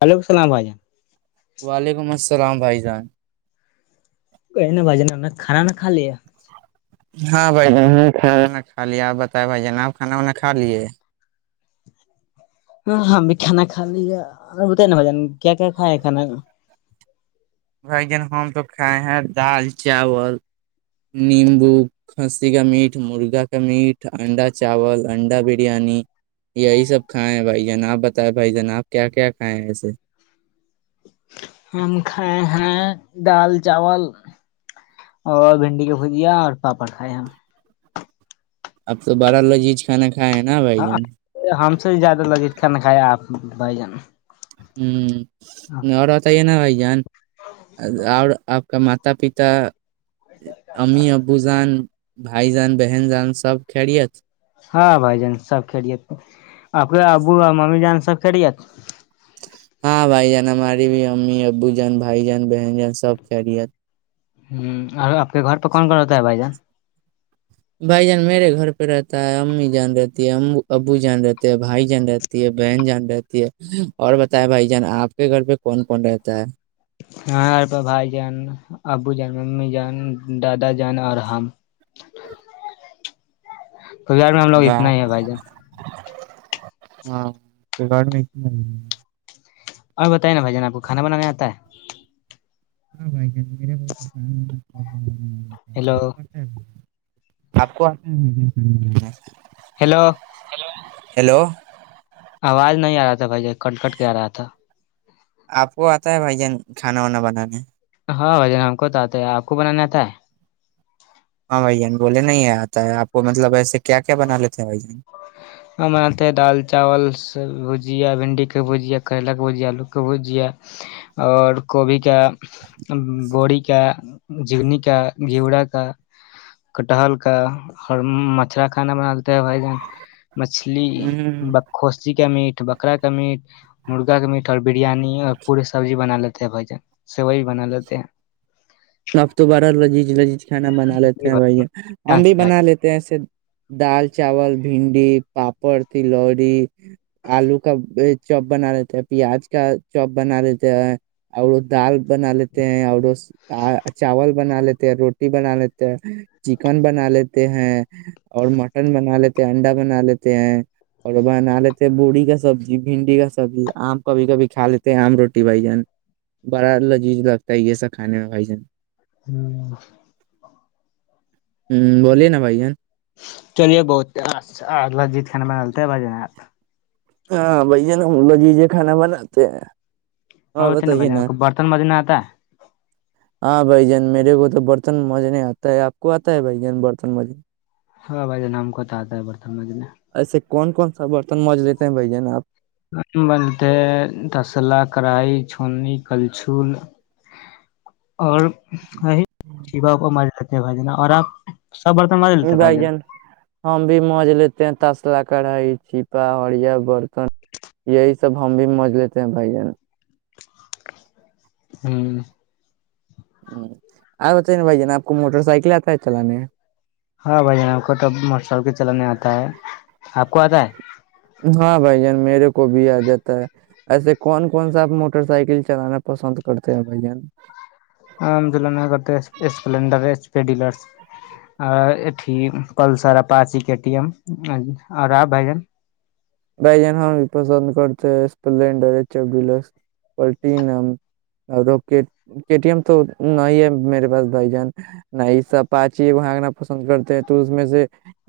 وعلیکم السلام بھائی ج وعلیکم السلام بھائی جان نہ بازی ن کانا نہ خا ل ہاں بھائی ج کھاا کھ لیا آپ بتائے بھائی جان نےا آپ کھانا وانا کھا لیے ہاں ہاں بھی کھانا کھا لی بت نا بھجن کیا کیا کھایا ہے کھانا بھائی جان ہم تو کھائے ہیں دال چاول نیمبو کسی کا میٹ مرغا کا میٹ انڈا چاول انڈا بریانی یہی سب کھائے ہیں بھائی جان آپ بتائیں بھائی جان آپ کیا کیا کھائے ہیں ایسے ہم کھائے ہیں دال چاول اور بھنڈی کا بھجیا اور پاپڑ کھائے ہم اب تو بارہ لوجیج کھانا کھا اھا ہے نا بھ جان سب سے زیادہ لذیت کان ن کایا آپ بھائی جان ہ اور بتائیے نا بھائی جان اور آپ کا ماتا پتا ام ابوزان بھائی جان بہن جان سب کھیلےت ہاں بھائی جان سب کھیڑیت آ کے ابو اور ممی جان سب کھیڑیےت ہاں بھائی جان ہماری بھی امی ابو جان بھائی جان بہن جان سب کرہ رہی ہے ہ اور آپ کے گھر پہ کون کون ہوتا ہے بھائی جان بھائی جان میرے گھر پہ رہتا ہے امی جان رہتی ہے ا ابو جان رہتے ہیں بھائی جان رہتی ہے بہن جان رہتی ہے اور بتائے بھائی جان آپ کے گھر پہ کون کون رہتا ہے ہاںار پ بھائی جان ابو جان ممی جان دادا جان اور ہم کوار میں ہم لگ اتنا واہ، ہی ہیں بھائی جان ہاں ریکارڈ اور بتے نا بھائی جان آپ کو کھانا بنانے آتا ہے ہاں بھائی جان [unintelligible] ا ہ ہیلو آپ کو ہ ہیلو ہیلو آواز نہیں آ رہا تھا بھائی ج کٹ کٹ کے آ رہا تھا آپ کو آتا ہے بھائی جان کھانا وانا بنانے ہاں بھائی ج ن ہم کوتاتے آ کوو بنا تھا ہے ہاں بھائی جان بولے نہیں آتا ہے آپ کو مطلب ایسے کیا کیا بنا لیتے ہیں بھ جان ہم بناتے ہیں دال چاول س بھجیا بھنڈی کی بھجیا کریلا کی بجیا آلو کی بھجیا اور کوبھی کے بڑی کے جگنی کا گھیوورا کا کٹہل کا اور مچھرا کھانا بنا دیتے ہے بھائی جان مچھلی ہوں بخوسی کا میٹ بکا کا میٹ مرغا کا میٹ بریانی اور پورے سبزی بناال بھائی ج سے وہی بنا لیتے ہیں نفت وبرہ لذیذ لذیذ کھانا بنا لیتے جی ہیں بھائی ہم بھی بھائی بنا لیتے ہیں ایسے دال چاول بھنڈی پاپڑ تلوڑی آلو کا چاپ بنا لیتے ہیں پیاز کا چاپ بنا لیتے ہیں اور دال بنا لیتے ہیں اور چاول بنا لیتے روٹی بنا لیتے ہیں چکن بنا لیتے ہیں اور مٹن بنا لیتے ہیں انڈا بنا لیتے ہیں اور بنا لیتے بوڑی کا سبزی بھنڈی کا سبزی آم کبھی کبھی کھا لیتے ہیں آم روٹی بھائی جان بڑا لذیذ لگتا ہے یہ سب کھانے آجن ہوں بولیے نا بھائی جان چلیے بہت لجت کھانا بنا ت بجے ن آپ ہاں بائی ج ن م لو جیز کھانا بناتے ہیں ہ اور ت ن بتائیے بج نا برتن مج نتا ہاں بھائی جان میرے کو تو برتن مج نہیں آتا ہے آپ کو آتا ہے بھائی جان برتن مجے ہاں بھ ج نم کوتا آتا بتا سمجج میں ایسے کون کون سا برتن مج لیتے ہیں بھائی جان آپ بنتے تسلا کڑھائی چھنی کلچھول اور وہ جیا م ہیں بھائی جان اور آپ سب برتن مار لیتے ہیں بھائی بائی جان ہاں بھی موج لیتے ہیں تاسلا کڑھائی چھپا ہڑیا برتن یہی سب ہم بھی موج لیتے ہیں بھائی جن ہوں ہ آپ بتائی نا بھائی جانا آپ کو موٹر سائیکل آتا ہے چلانے ہاں بھائی جان آپ کو تو موٹر سائیکل چلانے آتا ہے آپ کو آتا ہے ہاں بھائی میرے کو بھی آ جاتا ہے ایسے کون کون سا آپ موٹر سائیکل چلانا پسند کرتے ہیں بھائی جان مد کرتے اسپڈرر پلسراچن بھائی جان ہم پسند کرتے ہیں اسپلینڈرچف ڈی اور م تو نہ ہی ہے میرے پاس بھائی جان ن ای سا پاچی ہانکنا پسند کرتے ہیں تو اس میں سے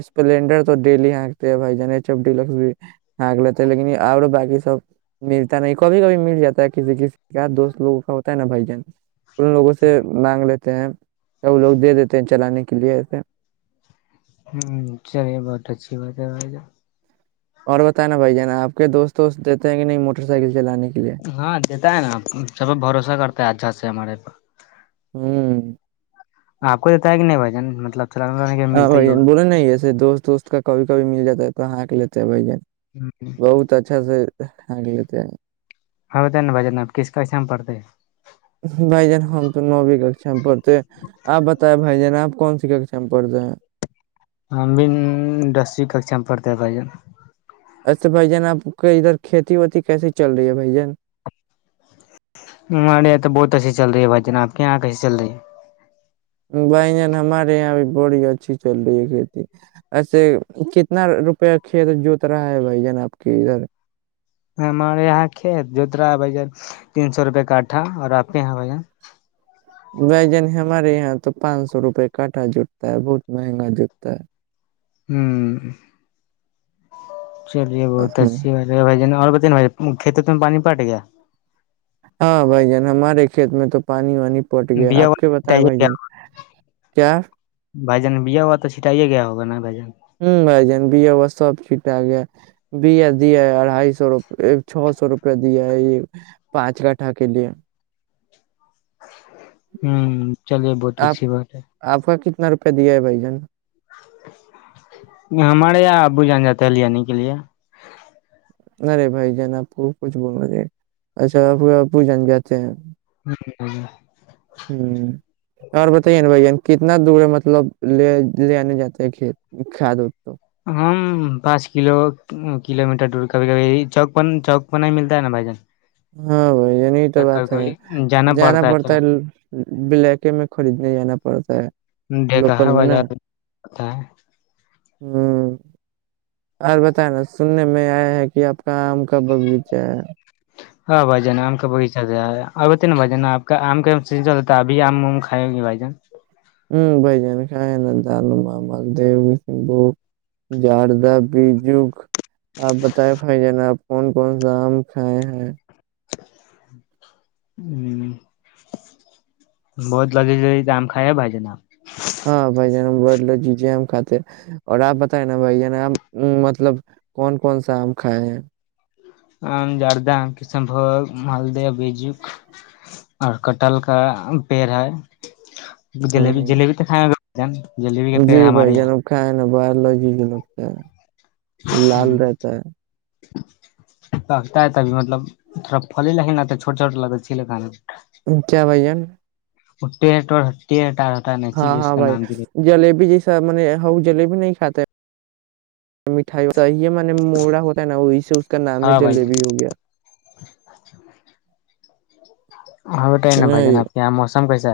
اسپلینڈر تو ڈیلی ہکتے ہیں بھائی جان ایچ ایف ڈیس بھی ہگ لیتے ہے لیکن اور باقی سب ملتا نہیں کبھی کبھی مل جاتا ہے کسی کسی کا دوست لوگوں کا ہوتا ہے نا بھائی جان ان لوگوں سے مانگ لیتے ہیں تو وہ لوگ دے دیتے ہیں چلانے کے لیے ہ چلیے بہت اچھی بات ہے بھائی اور بت نا بھائی ج نا آپ کے دوست توست دیتے ہیں کہ نہیں موٹر سائیکل چلانے کے لیے ہاں دیتا ہے نا سب بھروسہ کرتا ہے اچھات سے ہمارے پاس ہوں آپ کو دیتا ہے کہ نہیں بھ جان مطلب چلانے ولانے کے ہاں ملتا ہی بھائی جان ہوگا بولے نا ایسے دوست وست کا کبھی کبھی مل جاتا ہے کہاں کے لیےتے بھای جن بہت اچھا سے ہ لے [unintelligible] ہاں بھا جان اب کس کیسے میں پڑتے ہیں بھائی جان ہم تو نوویں ککھا میں پڑھتے آپ بتیں بھائی جان آپ کون سی ککسا میں پڑھتے ہیں ہم بھی دسویں کھکسا میں پڑھتا بھائیے ایسے بھ جان آپ کے ادھر کھیتی وتی کیسی چل رہی ہے بھ جان ہمارے یہاں تو بہت ایسی چل رہی ہے بھائی جان آپ کے یہاں کیسیے چل رہی ہےکہ بھائی جن ہمارے یہاں بھی بڑی اچھی چل رہی ہے کھیتی ایسے کتنا روپیہ کھیت جوت رہا ہے بھائی جان آپ کے ادھر ہمارے یہاں کھیت جوترا ہے بھا جن تین سو روپے کاٹھا اور آپ کے یہاں بھ بھائی جانی ہمارے یہاں تو پانچ سو روپے کاٹا جٹتا ہے بہت مہنگا جٹتا ہے ہوں چلیے بہت ہے اچھی بھجن اور بتا یے بھجن کھیت میں پانی پٹے گیا ہاں بھائی جان ہمارے کھیت میں تو پانی وانی پٹ گیا بیا آپ ہوا کے بتایا چھٹائیے بھائی گیا جن کیا بھائی جان بیا ہوا تو چھٹائیے گیا ہوگ نا بھائی جان ہوں بھائی جان بیا ب سب ٹھیک ٹھاک ہے بیا دیا ہے اڑھائی سو روپ چھو سو روپیہ دیا ہے یہ پانچ کٹھا کے لیے ہوں چلیے بت آپ سی بات بے آپ کا کتنا روپے دیے ہے بائی جن ہمارے یہاں ابو جان جاتے ہے لنے کے لیے نہیںرے بھائی جان آپ کو کچھ بولنا اچھا آپ پو جن جاتے ہیں ہ اور بتائیے نا بھائی جن کت اتنا دور ہے مطلب لے لے آنے جاتے ہے کھیت کھاد ہو تو ہم پانچ کلو کلو میٹر دور کبھی کبھی چوک چوک پ نہیں ملتا ہے نا بھائی جان ہاں بھائی یہ نہیں تو بات ہے جانا پڑتا ہے بلیک میں خریدنے جانا پڑتا ہے لوکل بےکہار میں نا بازار پڑتا ہے ہوں اور بتا نا سننے میں آیا ہے کہ آپ کا آم کا بغیچہ ہے ہاں بھائی جان آم کا بغیچہتے نا بھا جن آپ کام کاتا ابھی آمم کھائے گی بھائیان ہوں بھ جان کھائے نا دال مالدوبو جاردہ بیجو آپ بتائ بھائی جان آپ کون کون سا آم کھائے ہیں ہ بہت لازآم کھا ے بھائی جن جناب ہاں بھ جان بول لو جیجے آ ہم کھاتے اور آپ بتیں نا بھائی جان آ مطلب کون کون سا آم کھائے ہیں زردہ کشنھگ مالدہ بیجک اور کٹل کا پیڑ ہے جلیبی ہوں جلیبی تو خائیں گا ج جی بھائی جنب کیں باولوجی کے لگتا ہے لال رہتا ہے پتا ہے تبھی مطلب تھوڑاھل لگے نا چھوٹا چھوٹا لگتا چھیے کا کیا بھان اٹٹو ہتیٹ ہاں ہاں بھائی جلیبی جی م ہ جلیبی نہیں کاتاے مٹھائی صی م مڑا ہوتا ہے نا وہی سے کا نام ہے ہاں بھائی جلیبی جان ہو گیا [unintelligible] ہاں کہ ا بجن آ نہیں کے م ک کم پیسہ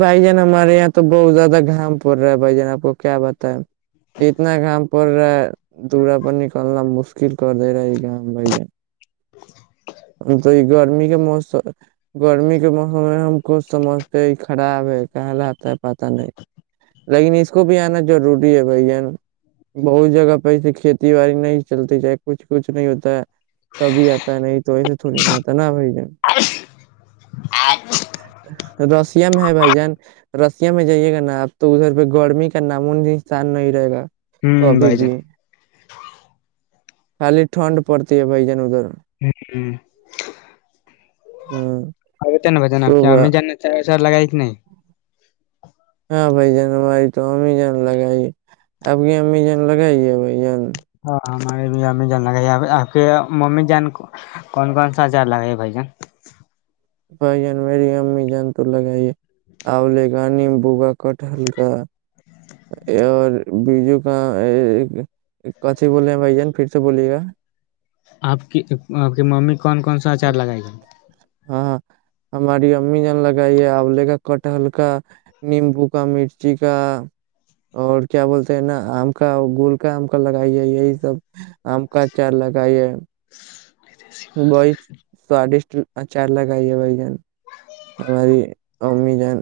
بھائی جان ہمارے یہاں تو بہت زیادہ گھام پ رہا ہے بھائی جان آپ کو کیا بت ہے اتنا گام پ رہا ہے دورا پر نکلنا مشکل کر دے رہا ہے یہ گ بھائی جان ہم تو یہ گرمی کے موسم گرمی کے موسم میں ہم ک سمجھتے ہیں خراب ہے کہلاتا ہے پا نہیں لیکن اس کو بھی آنا ضروری ہے بھائی یہین بہت جگہ پہ ایے کھیتی باڑی نہیں چلتی ج کچھ کچھ نہیں ہوتا ہے تبھی آتا ہے نہیں تو ایسے تھوڑی نہ آتا نا بھائی جان رسیا میں ہے بھائی جان رشیا میں جائیے گا نا آپ تو ادھر پہ گرمی کا نامن انسان نہیں رہے گا ہے ہوں کبھی بھائی جان بھی خالی ٹھنڈ پڑتی ہے بھائی جن ادھر ہوں ہاں ا ت ن بچن آپ تو کہ ج سر لگاائیک نہیں ائی تو امیزان لگائی آپ کی امیزان لگائیے بھائی جان ہاں ہمارے بھی امی جان لگائی آپ کے ممی جان کون کون سا اچار لگائے گ بھائی جان بھائی جان میری امی جان تو لگائیے آوولے کاا نیمبو کا کٹہل کاا اور بیجو کا کسی بولے ہیں بھائی جان پھر سے بولیے گا آپ کی آپ کے مامی کون کون سا اچار لگائے گا ہاں ہاں ہماری امی نے لگائی ہے اور لے کاا کٹہل کا نیمبو کا مرچی کا اور کیا بولتے ہیں نا آم کا گول کا آم کا لگائیے یہی سب آم کا چار لگائیے بت سوادشٹ اچار لگائی ہے بھائی جان ہماری امی جان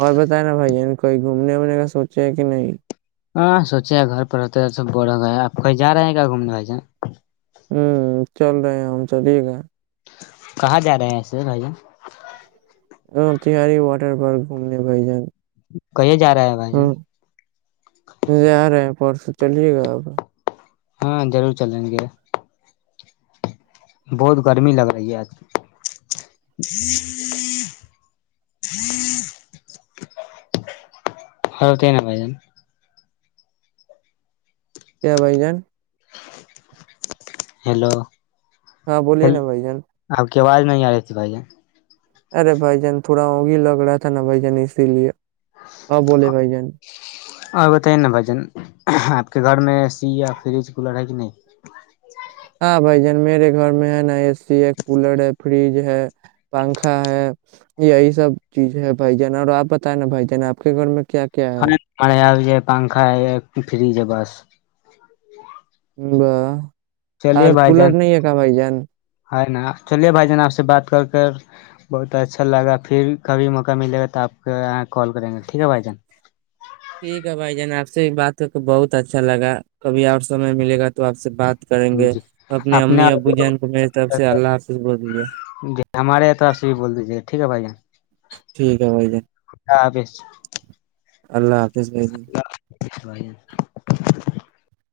اور بتائے نا بھائیین کوئی گھومنے ونے کا سوچے ہے کہ نہیں ہاں سوچے گھر پر ہوتے سب بڑ ہو گا آپ کویں جا رہے ہیں گا گھومنے وس ہوں چل رہے ہیں ہم چلیے گا کہاں جا رہے ہیں ایسے بھیا ہاں تہاری واٹر پارک گھومنے بھائی جان ہ ہوں ی رہے ہے اور سے چلیے گا آب ہاں ضرور چلیں گے بہت گرمی لگ رہی ہے آج ہ تین بائی جان کیا بھائی جان ہیلو ہاں بولیے نا بھائی جان کہ آواز نہیں آ رہی تھی بھائی ارے بھائی جان تھوڑا وہگ ہی لگ رہا تھا نا بھائی جان اسی لیے ہاں ب بھائی جان اور بتائیے نا بھجن آپ کے گھر میں اے سی یا فریج کولر ہے کہ نہیں ہاں بھائی جان میرے گھر میں ہے نا اے سی ہے کولر ہے فریج ہے پنکھا ہے یہی سب چیز ہے بھ جان اور آپ بتائیں نا بھائی جان آپ کے گھر میں کیا کیا ہے ہاں ہمے آ جائے پنکھا ہے ایک فری ج بس ہ ب چلیے اور بھائی کولر جان نہیں اکا بائی جان ہے نا چلیے بھائی جان آپ سے بات کر کر بہت اچھا لگا پھر کبھی موقع ملے گا تو آپ کے یہاں کال کریں گے ٹھیک ہے بھائی جان ٹھیک ہے بھائی جناب سے سے بات کر کے بہت اچھا لگا کبھی اور سمے ملے گا تو آپ سے بات کریں گے جی اپنی اپنے امی ابو جین کو میری طرف سے اللہ حافظ بول گے ٹھ ہے بھ جی ٹھیک ہے بھائی جان [unintelligible] اللہ حافظ جس ب گ [unintelligible]